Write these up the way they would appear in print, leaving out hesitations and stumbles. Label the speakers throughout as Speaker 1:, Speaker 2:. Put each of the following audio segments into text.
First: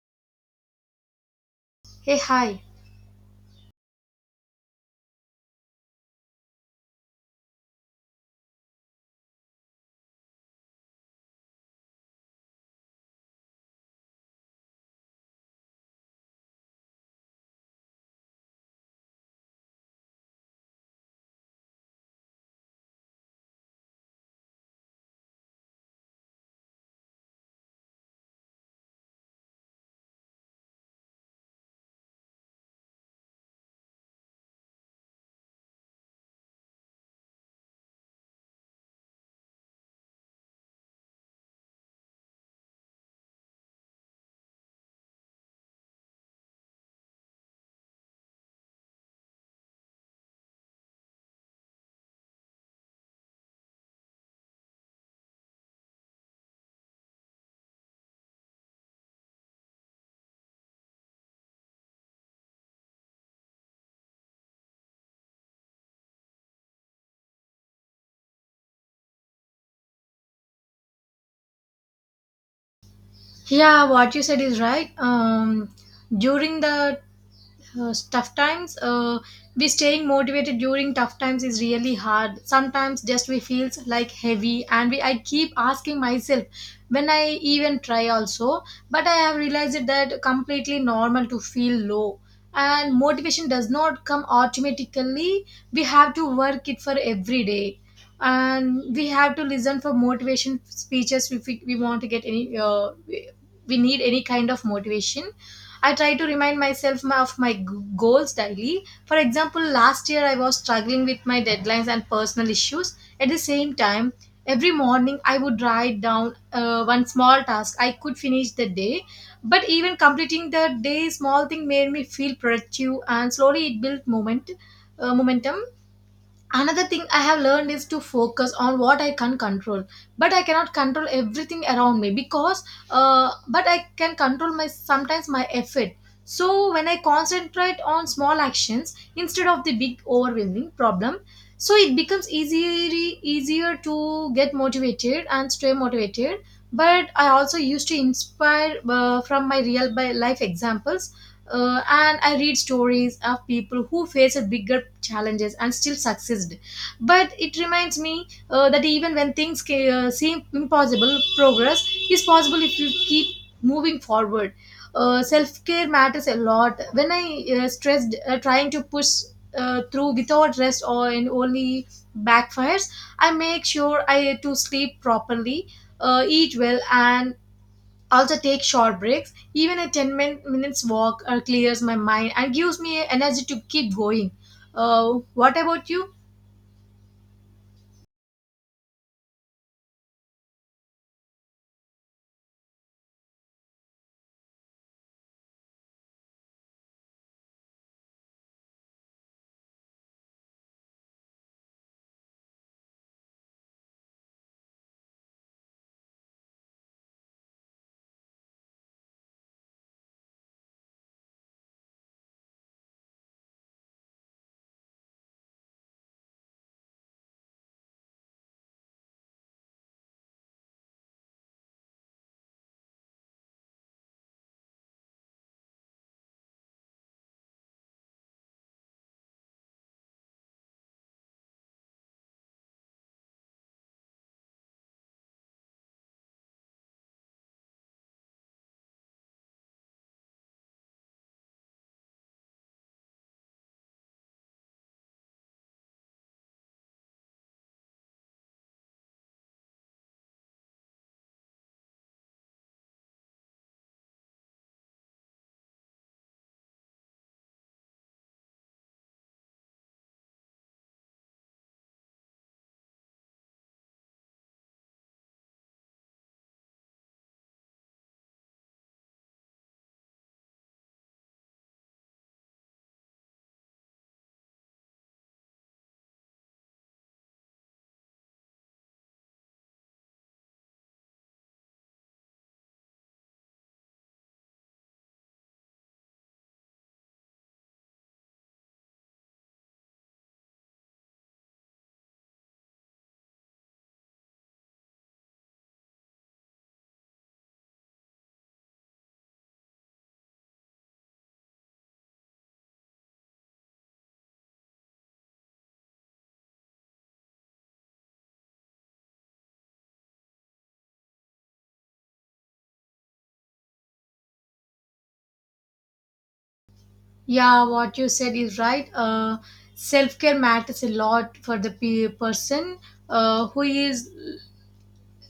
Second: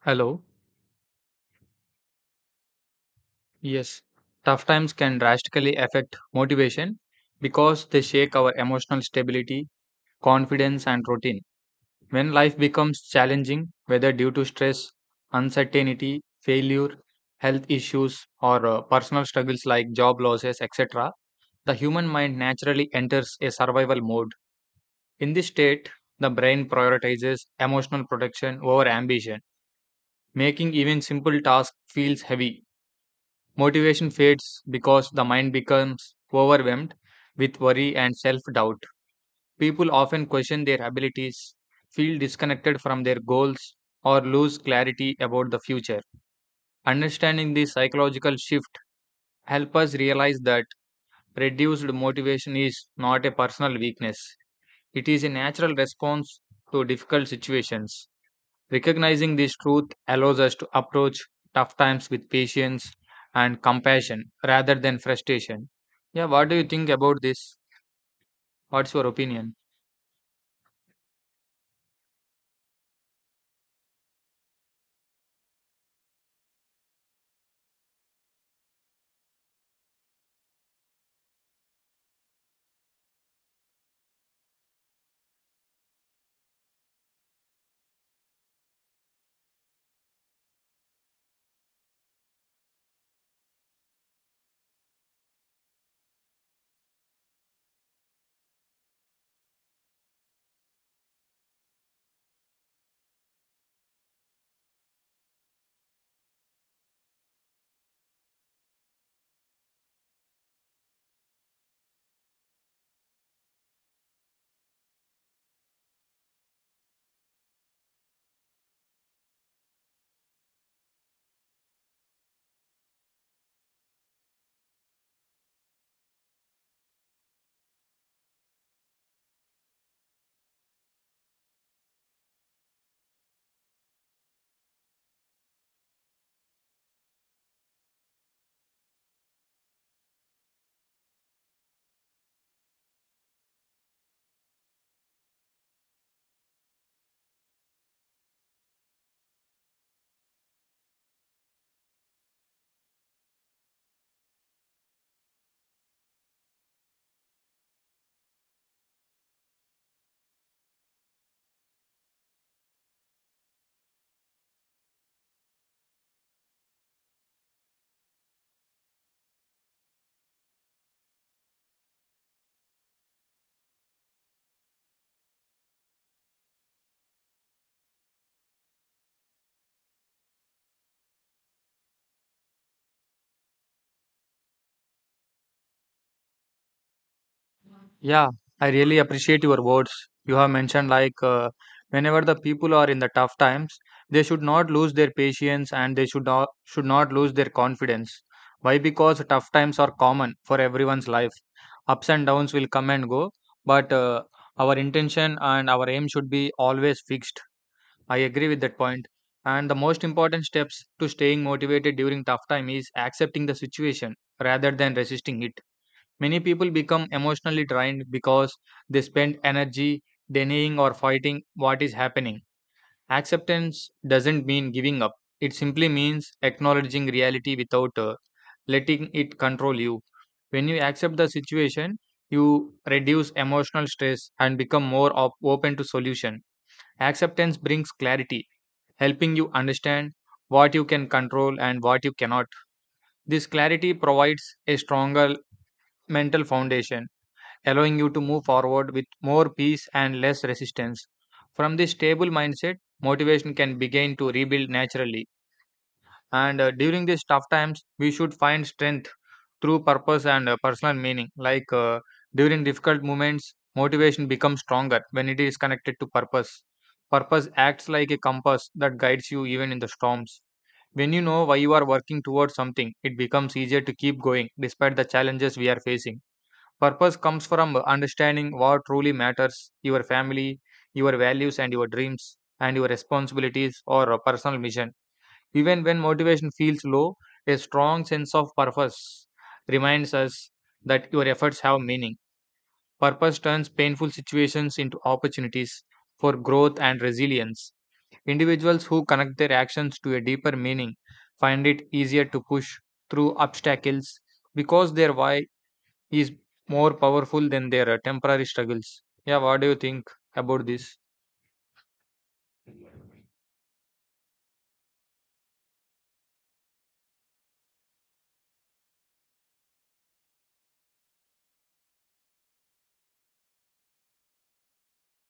Speaker 1: Hello.
Speaker 2: Hey, hi.
Speaker 1: Yes. Tough times can drastically affect motivation because they shake our emotional stability, confidence, and routine. When life becomes challenging, whether due to stress, uncertainty, failure, health issues, or personal struggles like job losses, etc., the human mind naturally enters a survival mode. In this state, the brain prioritizes emotional protection over ambition, making even simple tasks feels heavy. Motivation fades because the mind becomes overwhelmed with worry and self doubt. People often question their abilities, feel disconnected from their goals, or lose clarity about the future. Understanding this psychological shift helps us realize that reduced motivation is not a personal weakness, it is a natural response to difficult situations. Recognizing this truth allows us to approach tough times with patience and compassion rather than frustration. Yeah, what do you think about this? What's your opinion?
Speaker 2: Yeah, what you said is right. During the tough times, we staying motivated during tough times is really hard. Sometimes just we feels like heavy, and we I keep asking myself when I even try also, but I have realized that completely normal to feel low. And motivation does not come automatically. We have to work it for every day. And we have to listen for motivation speeches if we want to get any we need any kind of motivation. I try to remind myself of my goals daily. For example, last year I was struggling with my deadlines and personal issues at the same time. Every morning I would write down one small task I could finish the day, but even completing the day small thing made me feel productive, and slowly it built momentum. Another thing I have learned is to focus on what I can control, but I cannot control everything around me because but I can control my sometimes my effort. So when I concentrate on small actions instead of the big overwhelming problem, so it becomes easier to get motivated and stay motivated. But I also used to inspire from my real by life examples. And I read stories of people who face a bigger challenges and still succeeded, but it reminds me that even when things seem impossible, progress is possible if you keep moving forward. Self-care matters a lot when I stressed, trying to push through without rest or and only backfires. I make sure I to sleep properly, eat well, and also take short breaks. Even a 10 minutes walk clears my mind and gives me energy to keep going. What about you?
Speaker 1: Yeah, I really appreciate your words. You have mentioned like whenever the people are in the tough times, they should not lose their patience and they should not lose their confidence. Why? Because tough times are common for everyone's life. Ups and downs will come and go, but our intention and our aim should be always fixed. I agree with that point. And the most important steps to staying motivated during tough time is accepting the situation rather than resisting it. Many people become emotionally drained because they spend energy denying or fighting what is happening. Acceptance doesn't mean giving up. It simply means acknowledging reality without letting it control you. When you accept the situation, you reduce emotional stress and become more open to solution. Acceptance brings clarity helping you understand what you can control and what you cannot. This clarity provides a stronger mental foundation, allowing you to move forward with more peace and less resistance. From this stable mindset, motivation can begin to rebuild naturally. And during these tough times, we should find strength through purpose and personal meaning. Like during difficult moments, motivation becomes stronger when it is connected to purpose. Purpose acts like a compass that guides you even in the storms. When you know why you are working towards something, it becomes easier to keep going despite the challenges we are facing. Purpose comes from understanding what truly matters, your family, your values, and your dreams, and your responsibilities or a personal mission. Even when motivation feels low, a strong sense of purpose reminds us that your efforts have meaning. Purpose turns painful situations into opportunities for growth and resilience. Individuals who connect their actions to a deeper meaning find it easier to push through obstacles because their why is more powerful than their temporary struggles. Yeah, what do you think about this?
Speaker 2: Yeah, what you said is right. Self-care matters a lot for the person who is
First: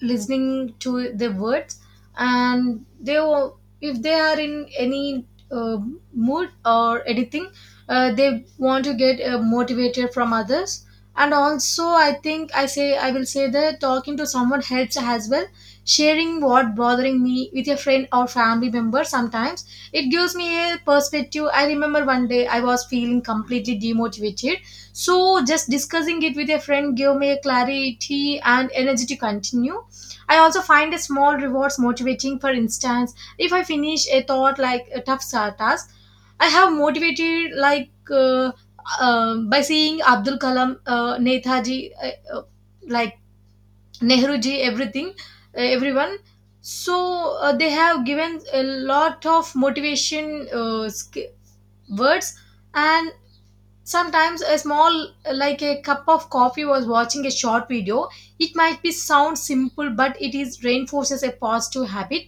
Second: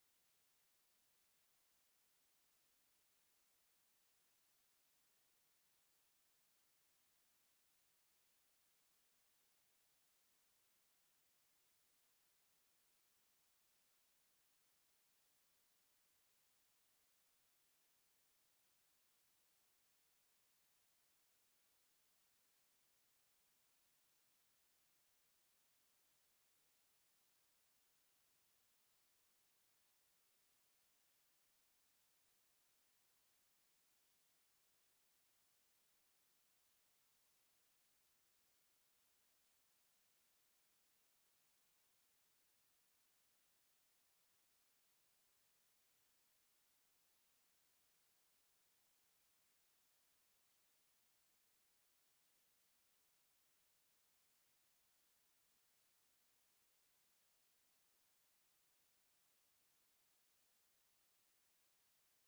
Speaker 2: listening to the words, and if they are in any uh, mood or anything, they want to get motivated from others. And also I think I will say that talking to someone helps as well. Sharing what bothering me with a friend or family member sometimes it gives me a perspective. I remember one day I was feeling completely demotivated, so just discussing it with a friend gave me a clarity and energy to continue. I also find a small rewards motivating. For instance, if I finish a thought like a tough task, I have motivated like by seeing Abdul Kalam, Netaji, uh, like Nehruji, everything, everyone. So they have given a lot of motivation words, and sometimes a small like a cup of coffee was watching a short video. It might be sound simple, but it is reinforces a positive habit.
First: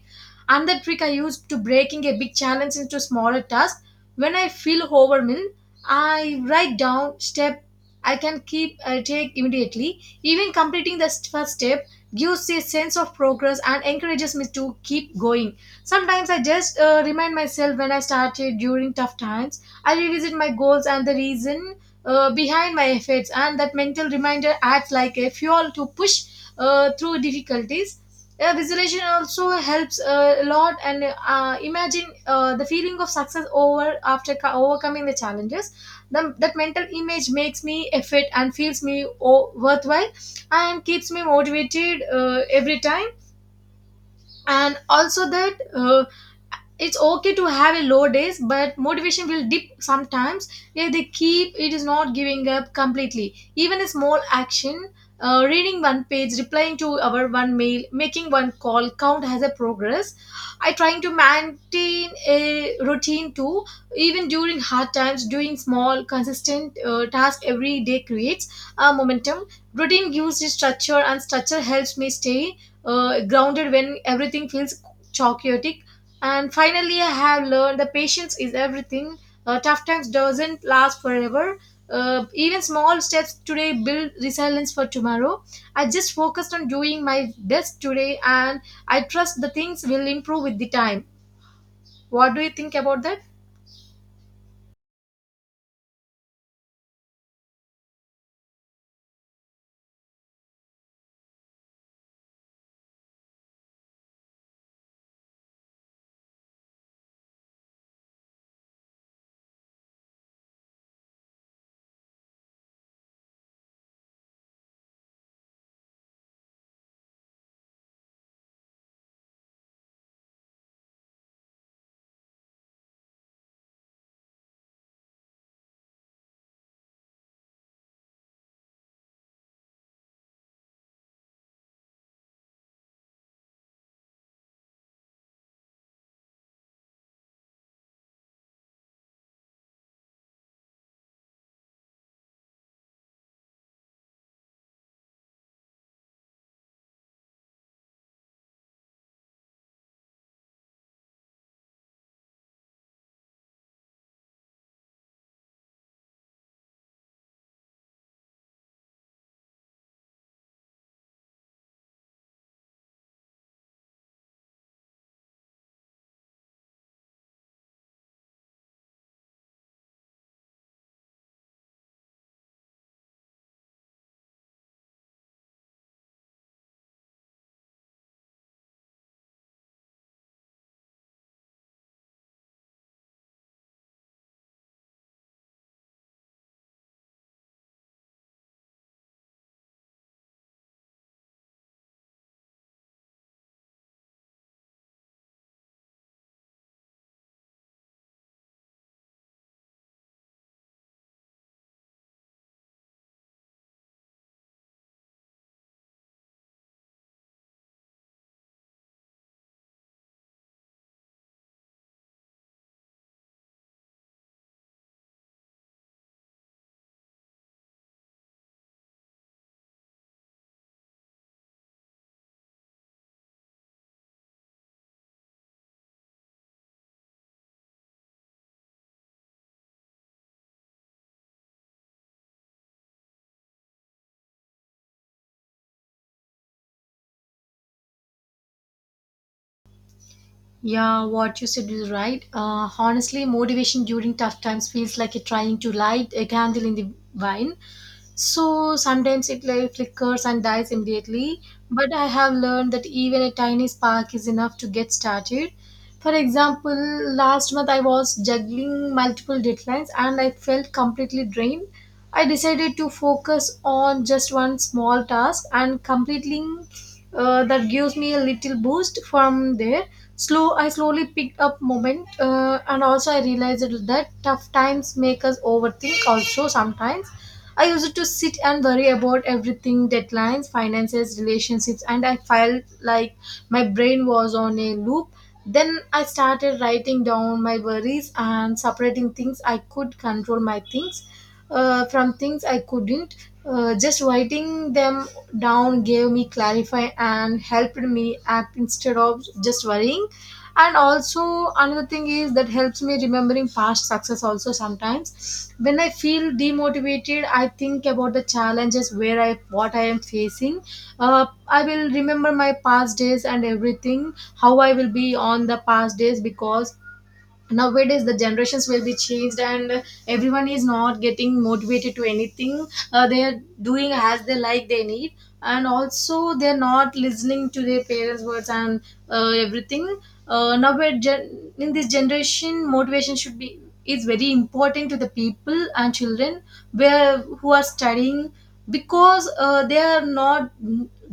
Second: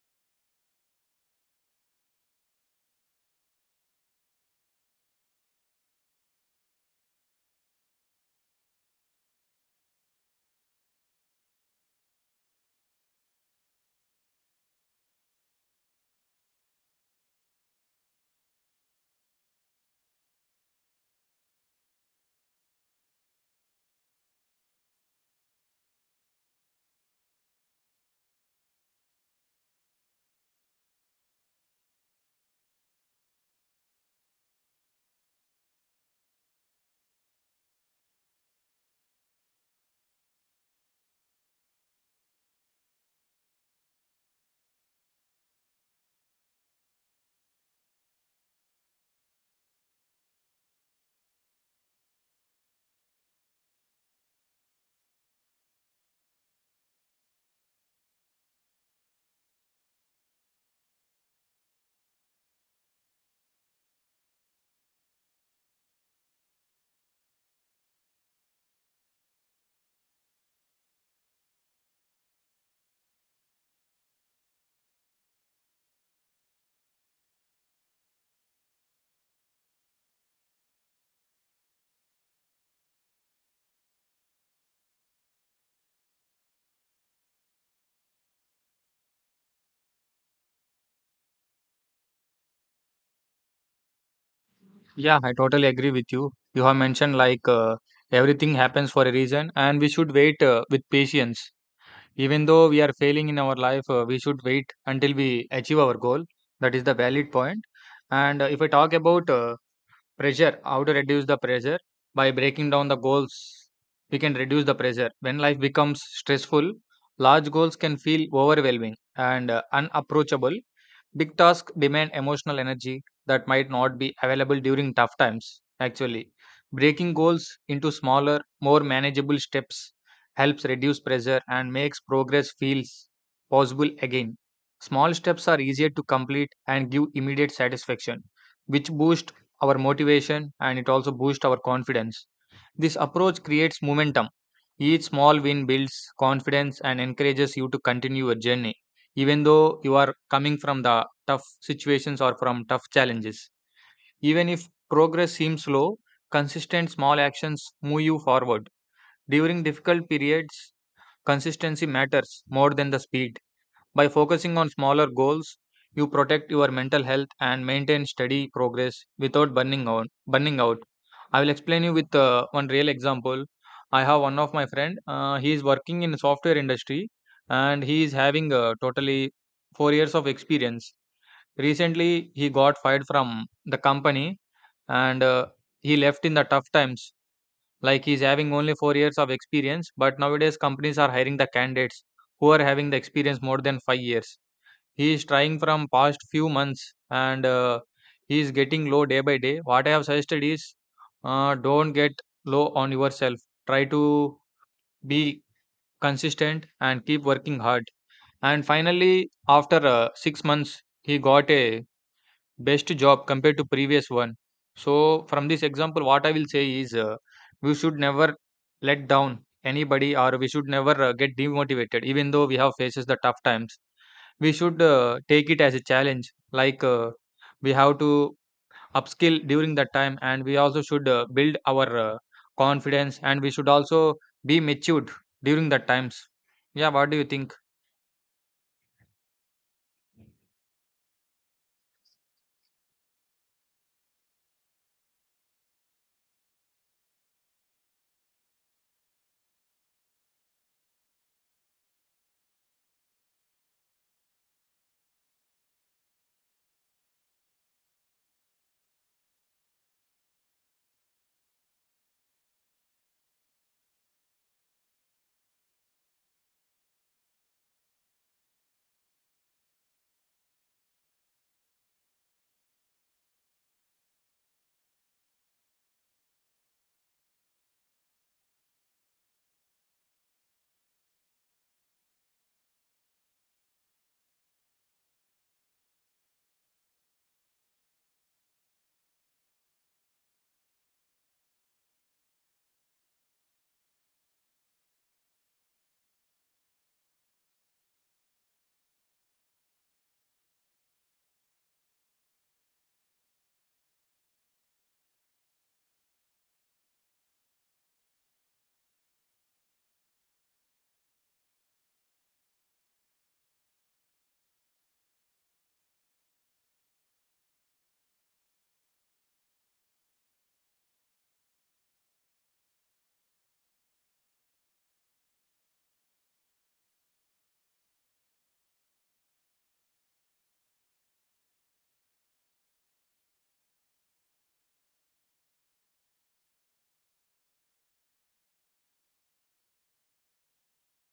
Speaker 2: Another trick I use to breaking a big challenge into smaller tasks. When I feel overwhelmed, I write down step I can keep take immediately. Even completing the first step gives a sense of progress and encourages me to keep going. Sometimes I just remind myself when I started during tough times. I revisit my goals and the reason behind my efforts, and that mental reminder acts like a fuel to push through difficulties. Visualization also helps a lot, and imagine the feeling of success over after overcoming the challenges. That mental image makes me effort and feels me worthwhile, and keeps me motivated every time. And also that. It's okay to have a low days, but motivation will dip sometimes. If they keep it is not giving up completely, even a small action, reading one page, replying to our one mail, making one call count as a progress. I trying to maintain a routine too. Even during hard times, doing small consistent task every day creates a momentum. Routine gives the structure, and structure helps me stay grounded when everything feels chaotic. And finally, I have learned the patience is everything. Tough times doesn't last forever. Even small steps today build resilience for tomorrow. I just focused on doing my best today, and I trust the things will improve with the time. What do you think about that?
Speaker 1: Yeah, I totally agree with you. You have mentioned like everything happens for a reason and we should wait with patience. Even though we are failing in our life, we should wait until we achieve our goal. That is the valid point. And if I talk about pressure. How to reduce the pressure? By breaking down the goals, we can reduce the pressure. When life becomes stressful, large goals can feel overwhelming and unapproachable. Big tasks demand emotional energy that might not be available during tough times. Actually, breaking goals into smaller, more manageable steps helps reduce pressure and makes progress feels possible again. Small steps are easier to complete and give immediate satisfaction, which boost our motivation and it also boosts our confidence. This approach creates momentum. Each small win builds confidence and encourages you to continue your journey, even though you are coming from the tough situations or from tough challenges. Even if progress seems slow, consistent small actions move you forward. During difficult periods, consistency matters more than the speed. By focusing on smaller goals, you protect your mental health and maintain steady progress without burning out. Burning out. I will explain you with one real example. I have one of my friend. He is working in software industry, and he is having totally 4 years of experience. Recently, he got fired from the company, and he left in the tough times. Like he's having only 4 years of experience, but nowadays companies are hiring the candidates who are having the experience more than 5 years. He is trying from past few months and he is getting low day by day. What I have suggested is, don't get low on yourself. Try to be consistent and keep working hard, and finally after 6 months he got a best job compared to previous one. So from this example what I will say is, we should never let down anybody or we should never get demotivated even though we have faces the tough times. We should take it as a challenge. Like we have to upskill during that time, and we also should build our confidence, and we should also be matured during that times. Yeah, what do you think?
Speaker 2: Yeah, what you said is right. Honestly, motivation during tough times feels like you're trying to light a candle in the wine. So sometimes it like flickers and dies immediately. But I have learned that even a tiny spark is enough to get started. For example, last month I was juggling multiple deadlines and I felt completely drained. I decided to focus on just one small task, and completing that gives me a little boost. From there slowly picked up moment And also I realized that tough times make us overthink also sometimes. I used to sit and worry about everything, deadlines, finances, relationships, and I felt like my brain was on a loop. Then I started writing down my worries and separating things I could control my things from things I couldn't. Just writing them down gave me clarify and helped me act instead of just worrying. And also another thing is that helps me remembering past success also sometimes. When I feel demotivated, I think about the challenges where I what I am facing. I will remember my past days and everything, how I will be on the past days, because nowadays the generations will be changed and everyone is not getting motivated to anything. They are doing as they like they need, and also they're not listening to their parents words and everything. Now we're in this generation motivation should be is very important to the people and children where who are studying, because they are not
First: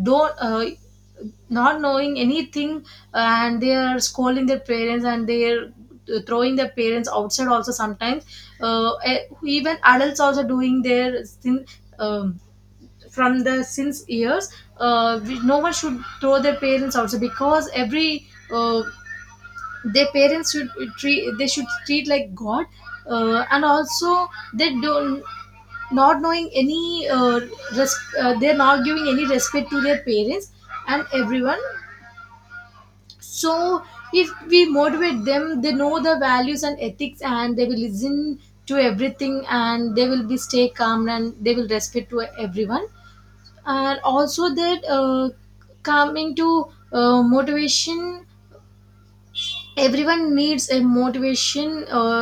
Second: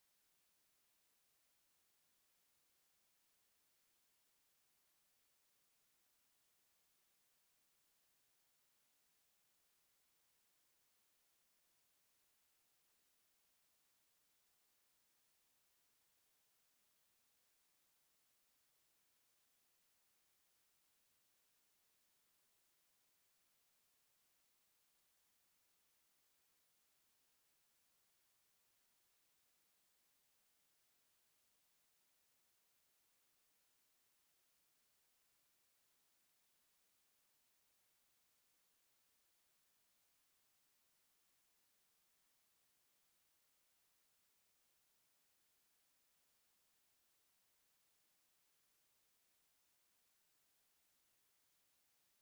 Speaker 2: don't not knowing anything, and they are scolding their parents, and they are throwing their parents outside also sometimes. Even adults also doing their sin, um, from the since years. No one should throw their parents also, because every uh, their parents should treat they should treat like god. And also they don't not knowing any they're not giving any respect to their parents and everyone. So if we motivate them, they know the values and ethics, and they will listen to everything, and they will be stay calm, and they will respect to everyone. And also that coming to motivation, everyone needs a motivation.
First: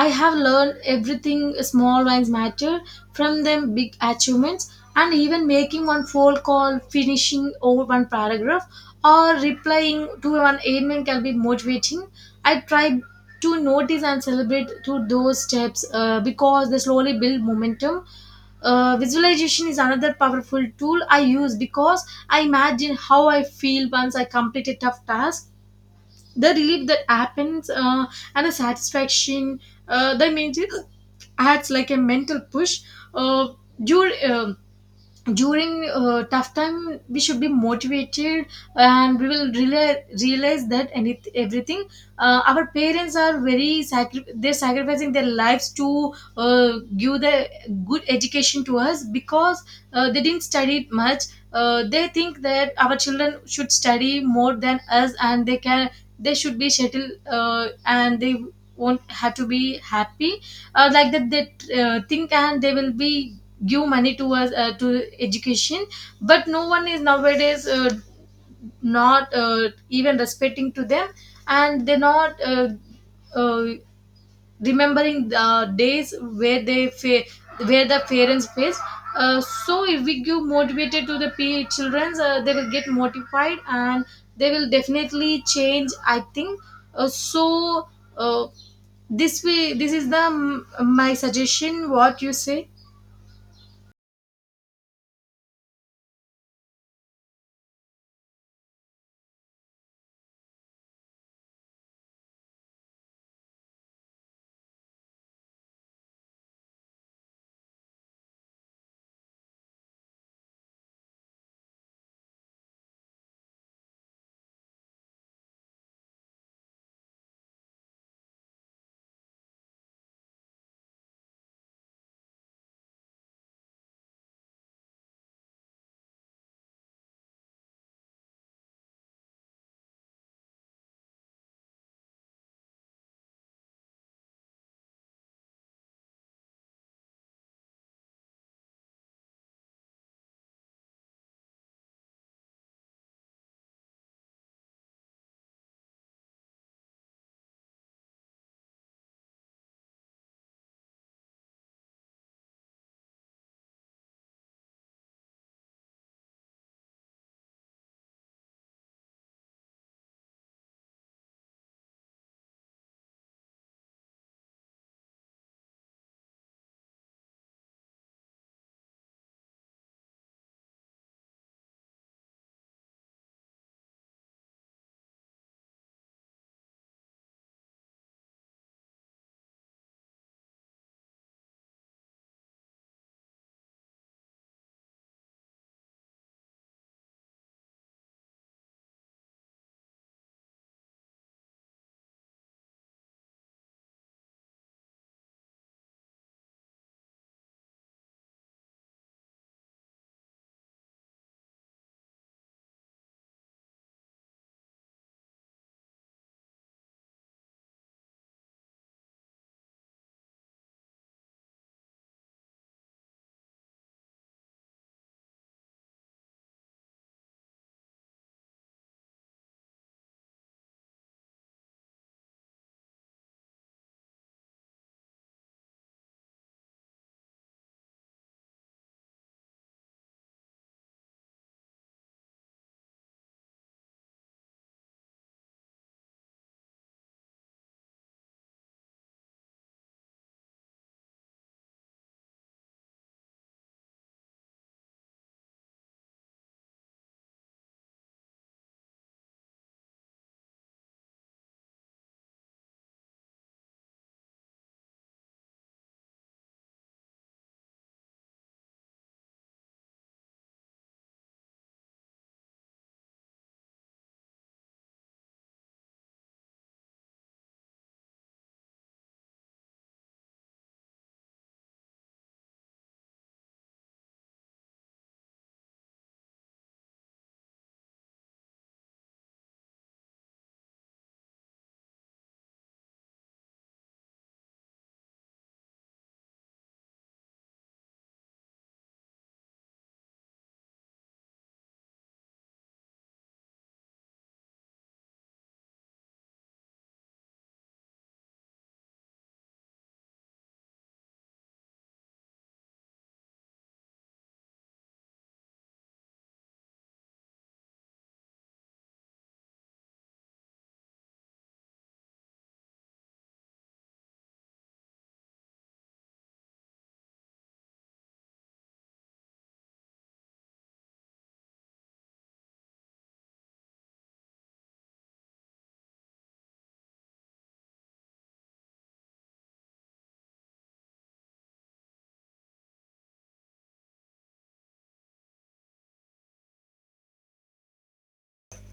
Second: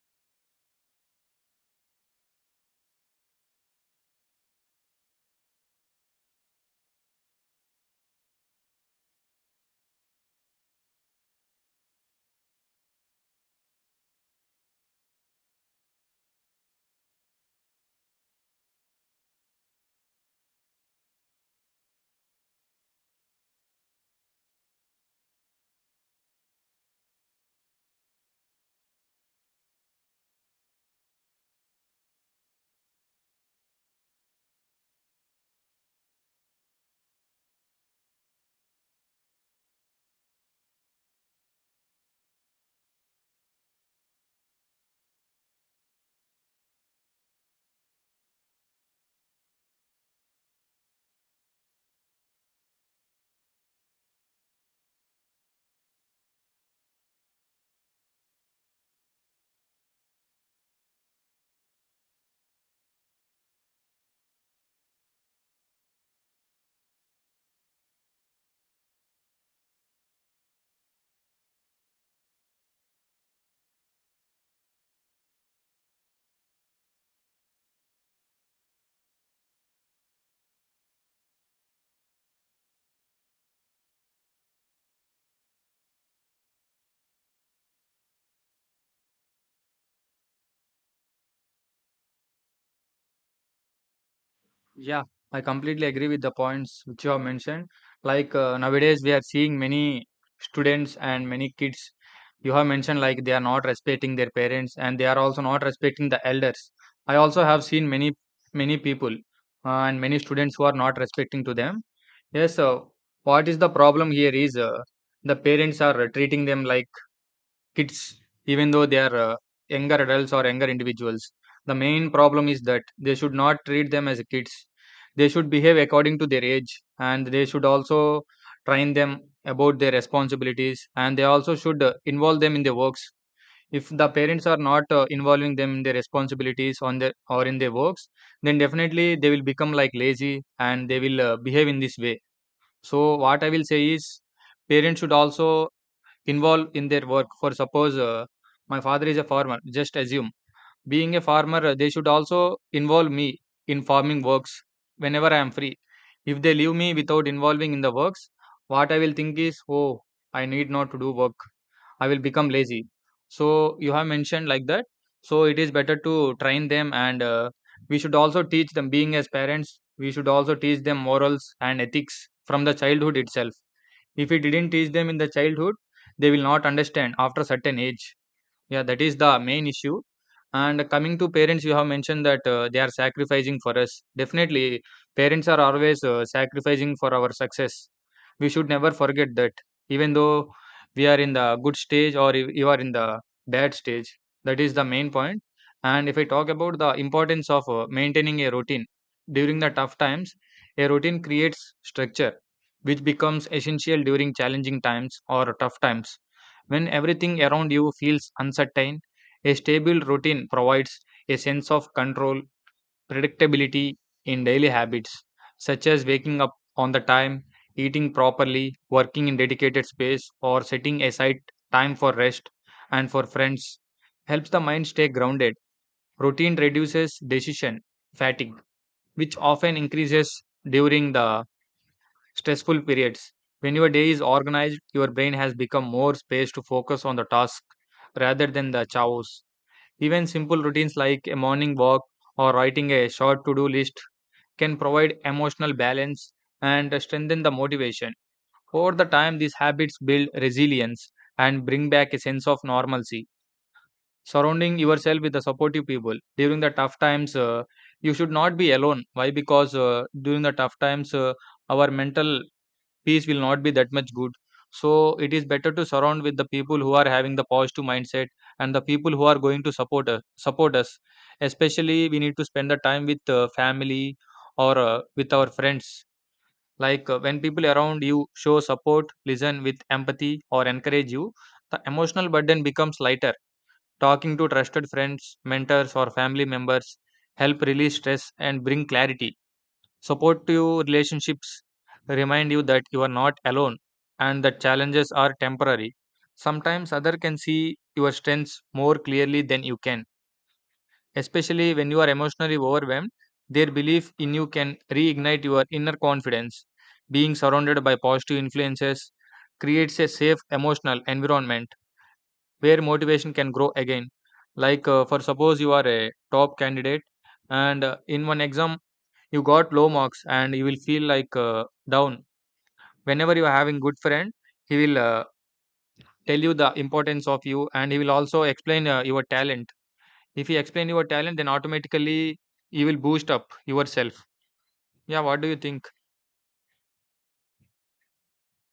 Speaker 2: I have learned everything small wins matter. From them big achievements, and even making one phone call, finishing over one paragraph, or replying to one email can be motivating. I try to notice and celebrate through those steps because they slowly build momentum. Uh, visualization is another powerful tool I use, because I imagine how I feel once I complete a tough task, the relief that happens and the satisfaction. The music adds like a mental push. uh, during uh, During tough time we should be motivated, and we will realize that any everything our parents are very they're sacrificing their lives to give the good education to us, because they didn't study much. They think that our children should study more than us, and they should be settled, and they won't have to be happy. Like that they think, and they will be give money towards to education, but no one is nowadays not even respecting to them, and they're not uh, remembering the days where where the parents face. So if we give motivated to the p children, they will get motivated, and they will definitely change I think. uh, so uh, this way this is the my suggestion. What you say?
Speaker 1: Yeah, I completely agree with the points which you have mentioned. Like nowadays, we are seeing many students and many kids. You have mentioned like they are not respecting their parents and they are also not respecting the elders. I also have seen many people and many students who are not respecting to them. Yes, so what is the problem here is, the parents are treating them like kids even though they are younger adults or younger individuals. The main problem is that they should not treat them as kids. They should behave according to their age and they should also train them about their responsibilities and they also should involve them in their works. If the parents are not involving them in their responsibilities on their or in their works, then definitely they will become like lazy and they will behave in this way. So what I will say is, parents should also involved in their work. For suppose my father is a farmer, just assume. Being a farmer, they should also involve me in farming works whenever I am free. If they leave me without involving in the works, what I will think is, oh, I need not to do work. I will become lazy. So you have mentioned like that. So it is better to train them, and we should also teach them. Being as parents, we should also teach them morals and ethics from the childhood itself. If we didn't teach them in the childhood, they will not understand after a certain age. Yeah, that is the main issue. And coming to parents, you have mentioned that they are sacrificing for us. Definitely, parents are always sacrificing for our success. We should never forget that, even though we are in the good stage or if you are in the bad stage. That is the main point. And if I talk about the importance of maintaining a routine during the tough times, a routine creates structure, which becomes essential during challenging times or tough times. When everything around you feels uncertain, a stable routine provides a sense of control, predictability in daily habits, such as waking up on the time, eating properly, working in dedicated space, or setting aside time for rest and for friends. Helps the mind stay grounded. Routine reduces decision fatigue, which often increases during the stressful periods. When your day is organized, your brain has become more space to focus on the task rather than the chaos. Even simple routines like a morning walk or writing a short to do list can provide emotional balance and strengthen the motivation. Over the time, these habits build resilience and bring back a sense of normalcy. Surrounding yourself with the supportive people during the tough times, you should not be alone. Why? Because during the tough times, our mental peace will not be that much good. So it is better to surround with the people who are having the positive mindset and the people who are going to support us, especially we need to spend the time with family or with our friends. Like when people around you show support, listen with empathy or encourage you, the emotional burden becomes lighter. Talking to trusted friends, mentors or family members help release stress and bring clarity. Supportive relationships remind you that you are not alone and that challenges are temporary. Sometimes other can see your strengths more clearly than you can. Especially when you are emotionally overwhelmed, their belief in you can reignite your inner confidence. Being surrounded by positive influences creates a safe emotional environment where motivation can grow again. For suppose you are a top candidate and in one exam you got low marks and you will feel down whenever you are having good friend he will tell you the importance of you and he will also explain your talent. If he explain your talent, then automatically you will boost up yourself. Yeah, what do you think?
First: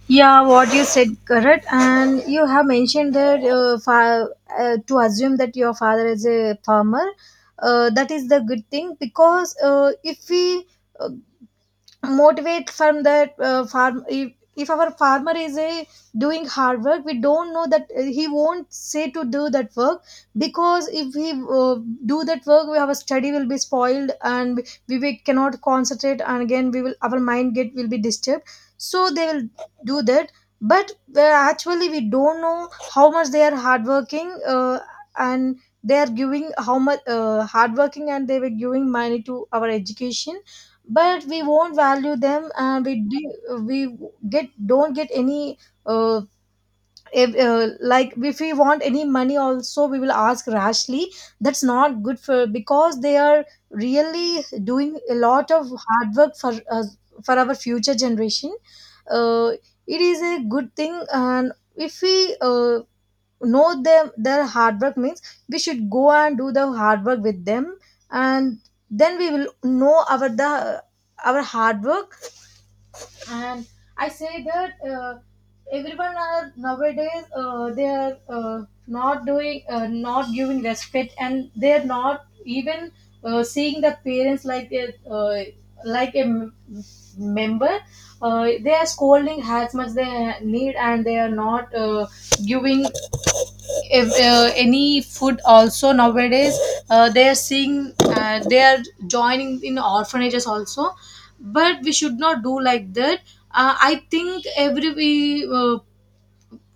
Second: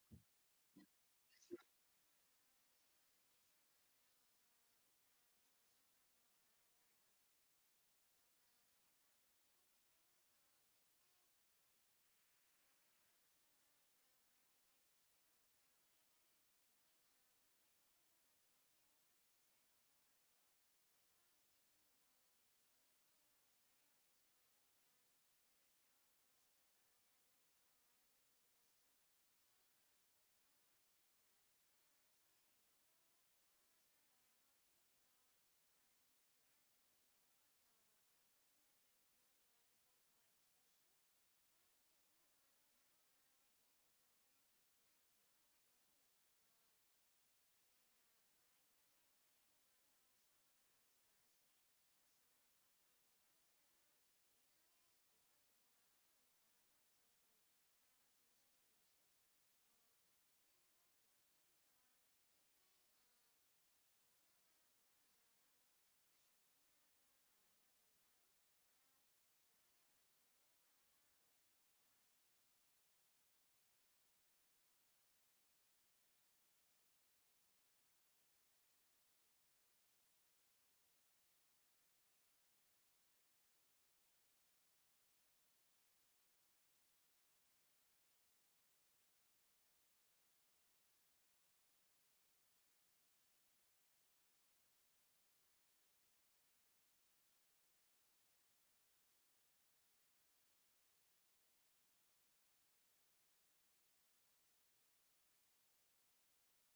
Speaker 2: Yeah, what you said, correct. And you have mentioned that to assume that your father is a farmer, that is the good thing because if we motivate from that farm if our farmer is a doing hard work. We don't know that he won't say to do that work, because if we do that work we, our study will be spoiled and we cannot concentrate, and again we will our mind get will be disturbed, so they will do that. But actually we don't know how much they are hardworking, and they are giving how much hardworking, and they were giving money to our education, but we won't value them. And we do, we get don't get any uh, if, like if we want any money also we will ask rashly. That's not good for, because they are really doing a lot of hard work for us, for our future generation. Uh, it is a good thing, and if we know them their hard work means we should go and do the hard work with them. And then we will know our the our hard work. And I say that everyone are nowadays they are not giving respect, and they are not even seeing the parents like a like a m- member. Uh, they are scolding as much they need, and they are not giving if, any food also nowadays. Uh, they are seeing, they are joining in orphanages also, but we should not do like that. Uh, I think every we,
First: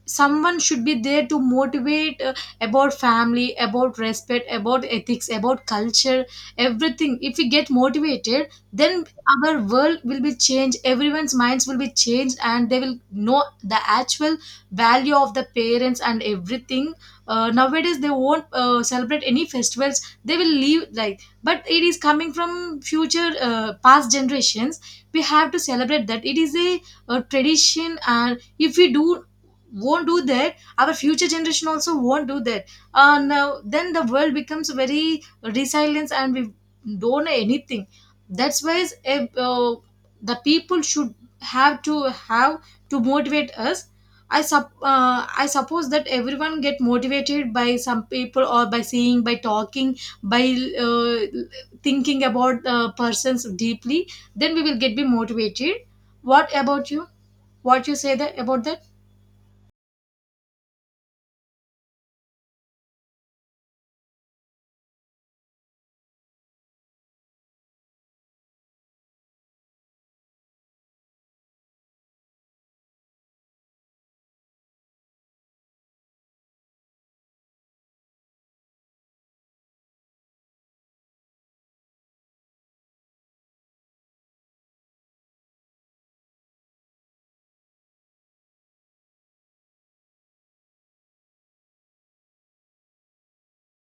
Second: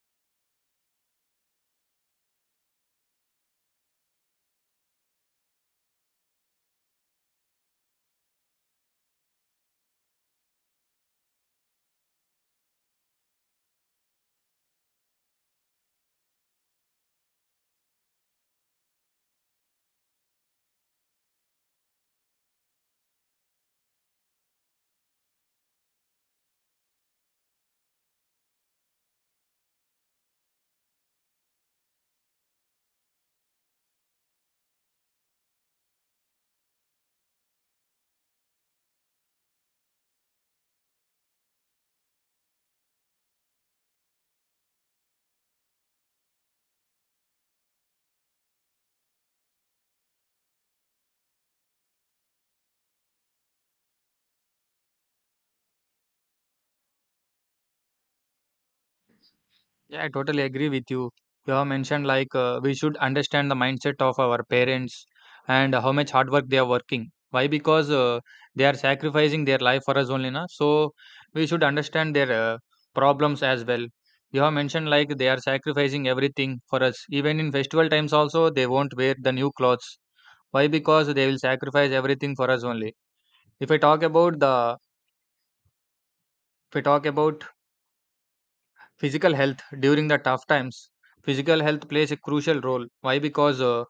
Speaker 2: someone should be there to motivate about family, about respect, about ethics, about culture, everything. If we get motivated then our world will be changed, everyone's minds will be changed, and they will know the actual value of the parents and everything. Uh, nowadays they won't celebrate any festivals, they will leave like. But it is coming from future past generations, we have to celebrate that. It is a tradition, and if we do won't do that, our future generation also won't do that. Uh, now then the world becomes very resilient and we don't know anything. That's why the people should have to motivate us. I suppose that everyone get motivated by some people, or by seeing, by talking, by uh, thinking about persons deeply. Then we will get be motivated. What about you? What you say that about that?
Speaker 1: Yeah, I totally agree with you. You have mentioned we should understand the mindset of our parents and how much hard work they are working. Why? Because they are sacrificing their life for us only, na. So we should understand their problems as well. You have mentioned like they are sacrificing everything for us. Even in festival times also, they won't wear the new clothes. Why? Because they will sacrifice everything for us only. If I talk about the, if I talk about physical health during the tough times. Physical health plays a crucial role. Why? Because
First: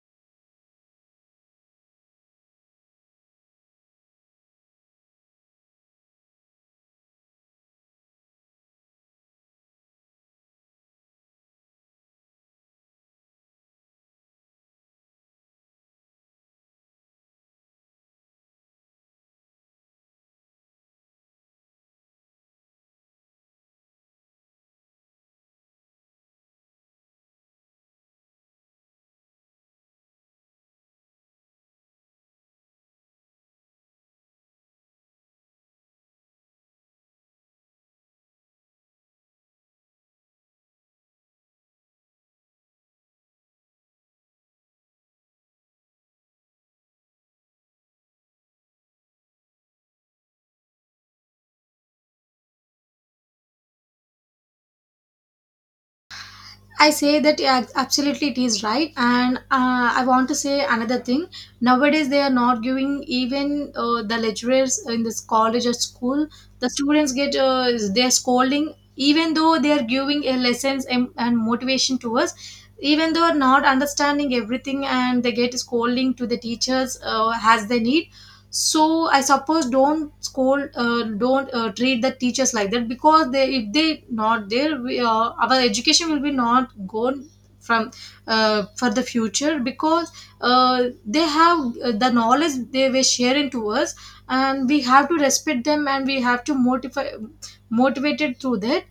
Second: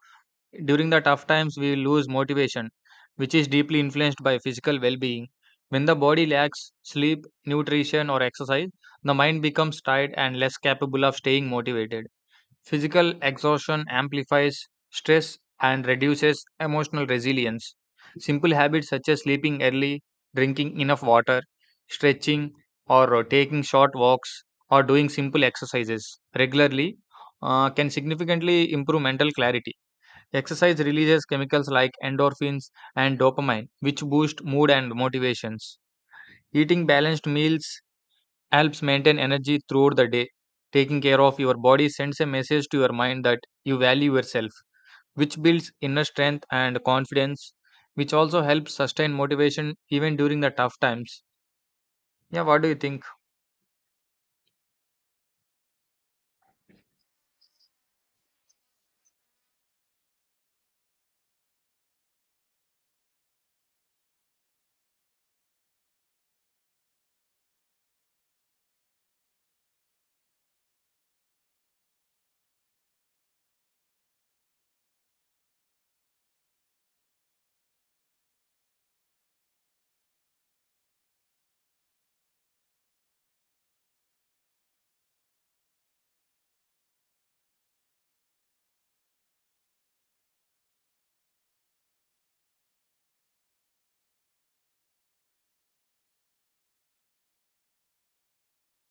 Speaker 1: during the tough times, we lose motivation, which is deeply influenced by physical well being. When the body lacks sleep, nutrition, or exercise, the mind becomes tired and less capable of staying motivated. Physical exhaustion amplifies stress and reduces emotional resilience. Simple habits such as sleeping early, drinking enough water, stretching, or taking short walks, or doing simple exercises regularly can significantly improve mental clarity. Exercise releases chemicals like endorphins and dopamine, which boost mood and motivations. Eating balanced meals helps maintain energy throughout the day. Taking care of your body sends a message to your mind that you value yourself, which builds inner strength and confidence, which also helps sustain motivation even during the tough times. Yeah, what do you think?
Speaker 2: I say that yeah, absolutely it is right, and I want to say another thing. Nowadays, they are not giving even the lecturers in this college or school. The students get they're scolding, even though they are giving a lessons and motivation to us. Even though not understanding everything, and they get scolding to the teachers as they need. So I suppose don't scold, don't treat the teachers like that, because they if they not there we, our education will be not gone from for the future. Because they have the knowledge they were sharing to us, and we have to respect them, and we have to motivate motivated through that.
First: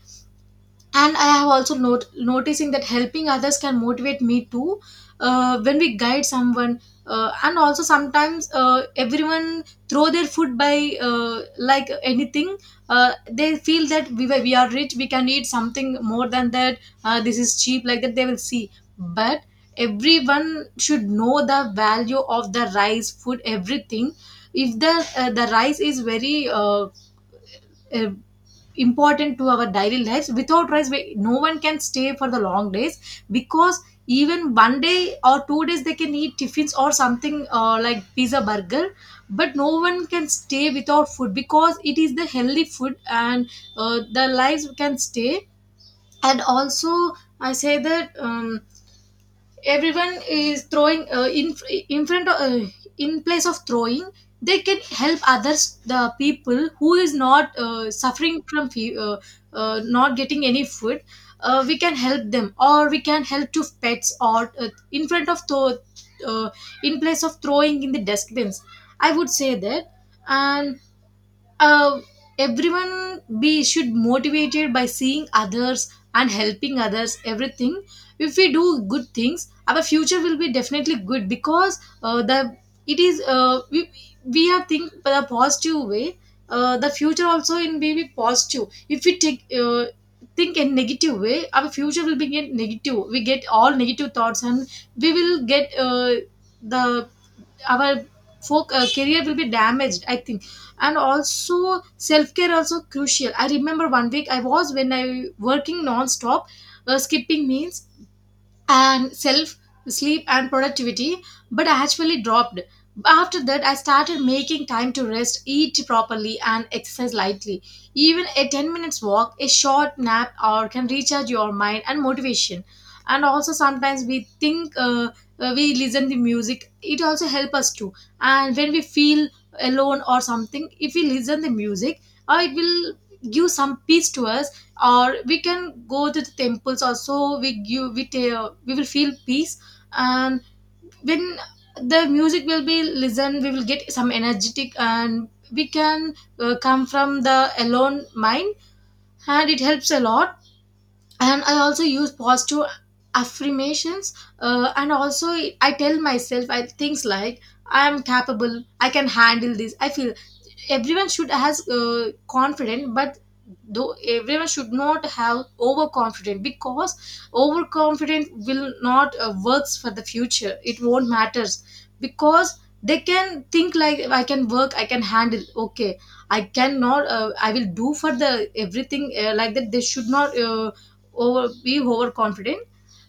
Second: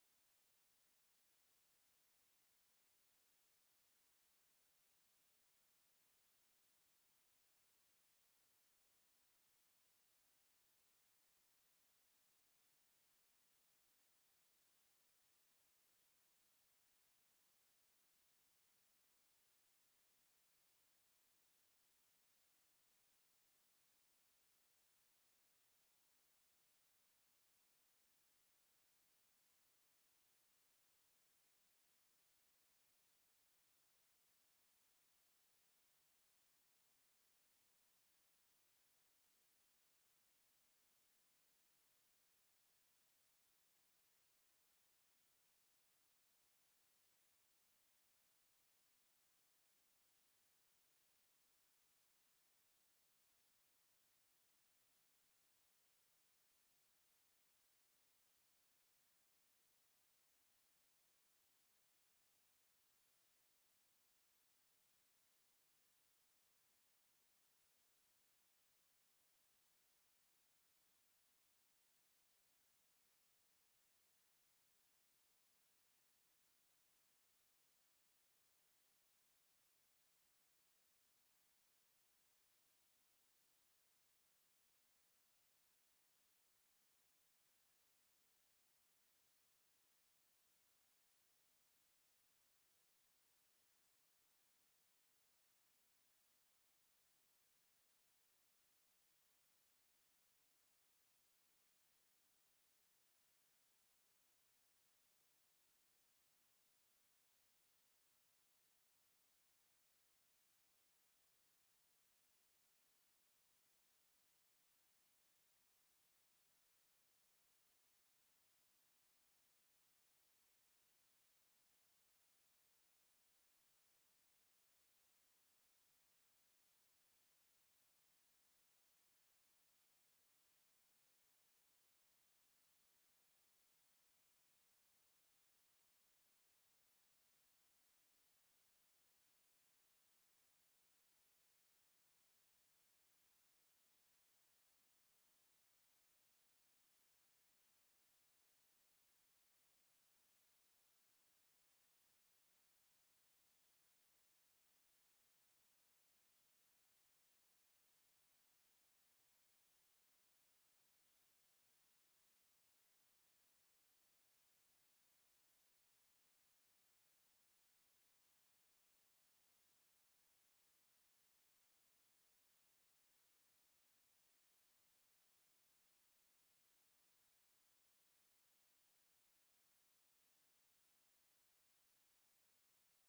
Speaker 2: And I have also noticing that helping others can motivate me too. Uh, when we guide someone, and also sometimes everyone throw their food by like anything. Uh, they feel that we are rich, we can eat something more than that. Uh, this is cheap, like that they will see. But everyone should know the value of the rice, food, everything. If the the rice is very uh, important to our daily lives, without rice we, no one can stay for the long days. Because even one day or 2 days they can eat tiffins or something, like pizza, burger. But no one can stay without food, because it is the healthy food and the lives can stay. And also I say that everyone is throwing in front of, in place of throwing, they can help others, the people who is not not getting any food. Uh, we can help them, or we can help to pets, or in front of throw, uh, in place of throwing in the dustbins, I would say that. And uh, everyone be should motivated by seeing others and helping others, everything. If we do good things our future will be definitely good, because the it is we are think the positive way, the future also in may be positive. If we take think in negative way our future will be get negative, we get all negative thoughts, and we will get the our folk career will be damaged I think. And also self-care also crucial. I remember one week I was when I working non-stop, skipping meals and self sleep and productivity, but I actually dropped. After that I started making time to rest, eat properly, and exercise lightly. Even a 10 minutes walk, a short nap or can recharge your mind and motivation. And also sometimes we think we listen to music, it also help us too. And when we feel alone or something, if we listen the music, it will give some peace to us. Or we can go to the temples also, we give we will feel peace. And when the music will be listened we will get some energetic, and we can come from the alone mind, and it helps a lot. And I also use positive affirmations. Uh, and also I tell myself I, things like I am capable, I can handle this. I feel everyone should has confident, but though everyone should not have overconfident. Because overconfident will not works for the future, it won't matters. Because they can think like I can work, I can handle okay, I cannot I will do for the everything like that, they should not over be overconfident.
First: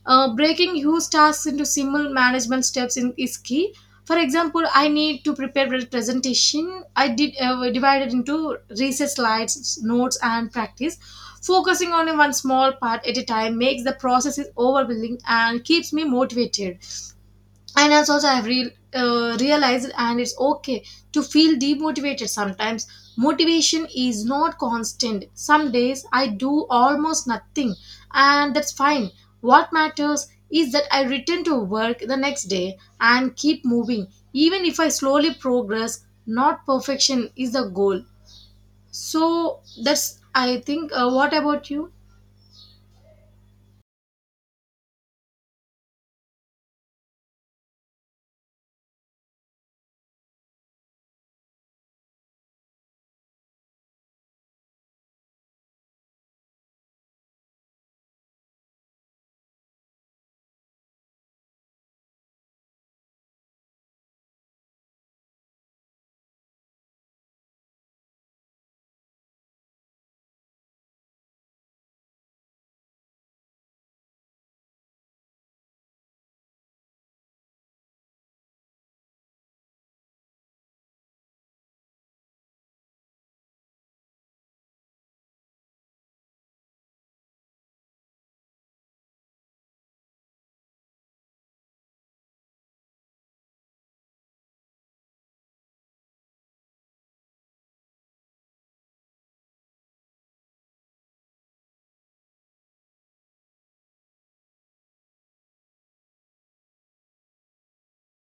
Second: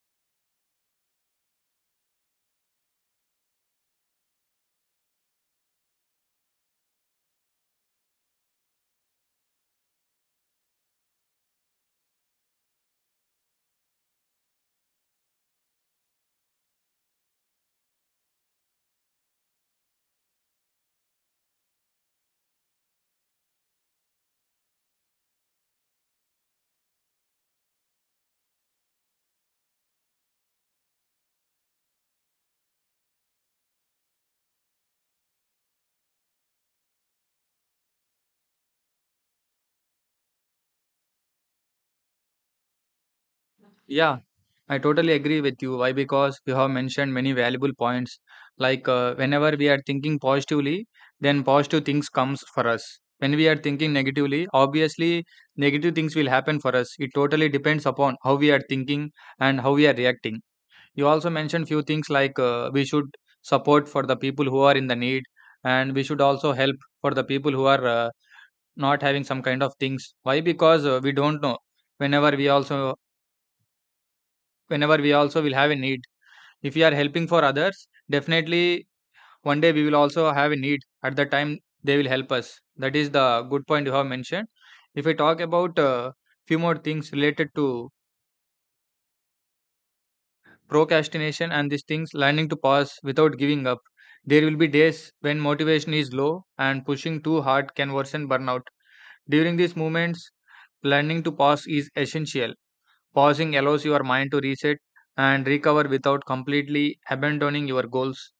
Speaker 2: Breaking huge tasks into simple management steps in, is key. For example, I need to prepare a presentation. I did divided into research, slides, notes, and practice. Focusing on one small part at a time makes the process is overwhelming and keeps me motivated. And as also i've realized, and it's okay to feel demotivated sometimes. Motivation is not constant, some days I do almost nothing, and that's fine. What matters is that I return to work the next day and keep moving, even if I slowly progress, not perfection is the goal. So that's I think, what about you?
Speaker 1: Yeah, I totally agree with you. Why? Because you have mentioned many valuable points. Whenever we are thinking positively, then positive things comes for us. When we are thinking negatively, obviously negative things will happen for us. It totally depends upon how we are thinking and how we are reacting. You also mentioned few things we should support for the people who are in the need, and we should also help for the people who are not having some kind of things. Why? Because we don't know. Whenever we also whenever we also will have a need, if we are helping for others, definitely one day we will also have a need. At the time, they will help us. That is the good point you have mentioned. If we talk about few more things related to procrastination and these things, learning to pause without giving up. There will be days when motivation is low and pushing too hard can worsen burnout. During these moments, learning to pause is essential. Pausing allows your mind to reset and recover without completely abandoning your goals.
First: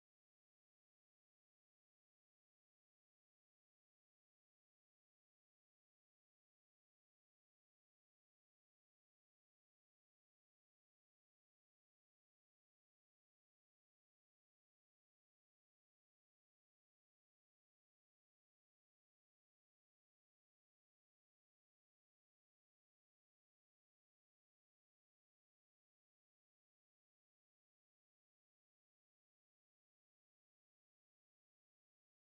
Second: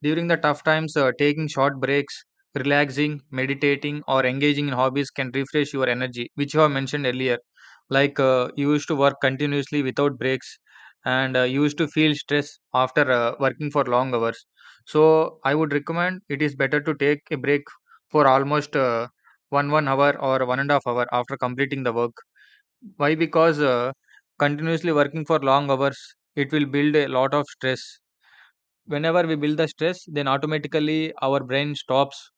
Speaker 1: During the tough times, taking short breaks, relaxing, meditating, or engaging in hobbies can refresh your energy, which you have mentioned earlier. You used to work continuously without breaks, and you used to feel stress after working for long hours. So I would recommend it is better to take a break for almost one hour or 1.5 hour after completing the work. Why? Because continuously working for long hours, it will build a lot of stress. Whenever we build the stress, then automatically our brain stops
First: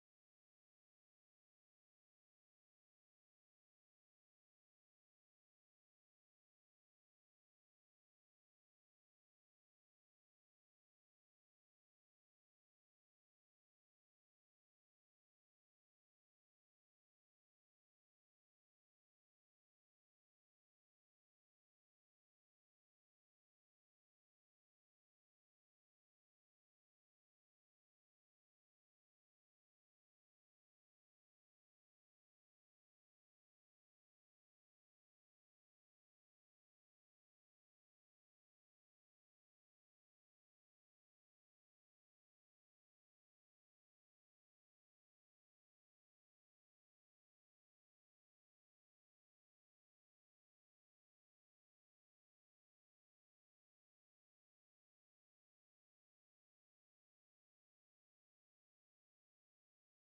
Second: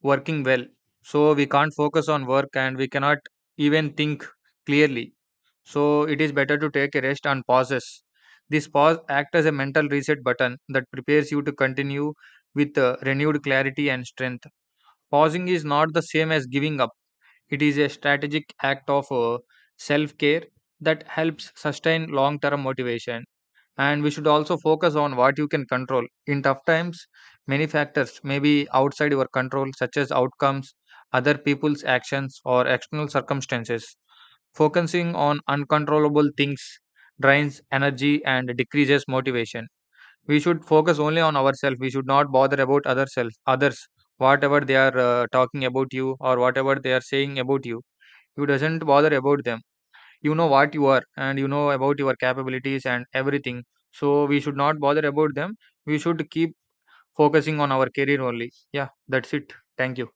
Speaker 1: working well. So we can't focus on work and we cannot even think clearly. So it is better to take a rest and pauses. This pause acts as a mental reset button that prepares you to continue with renewed clarity and strength. Pausing is not the same as giving up. It is a strategic act of self care that helps sustain long term motivation. And we should also focus on what you can control in tough times. Many factors may be outside your control, such as outcomes, other people's actions, or external circumstances. Focusing on uncontrollable things drains energy and decreases motivation. We should focus only on ourselves. We should not bother about others. Whatever they are talking about you or whatever they are saying about you, you doesn't bother about them. You know what you are and you know about your capabilities and everything. So we should not bother about them. We should keep focusing on our career only. Yeah, that's it. Thank you.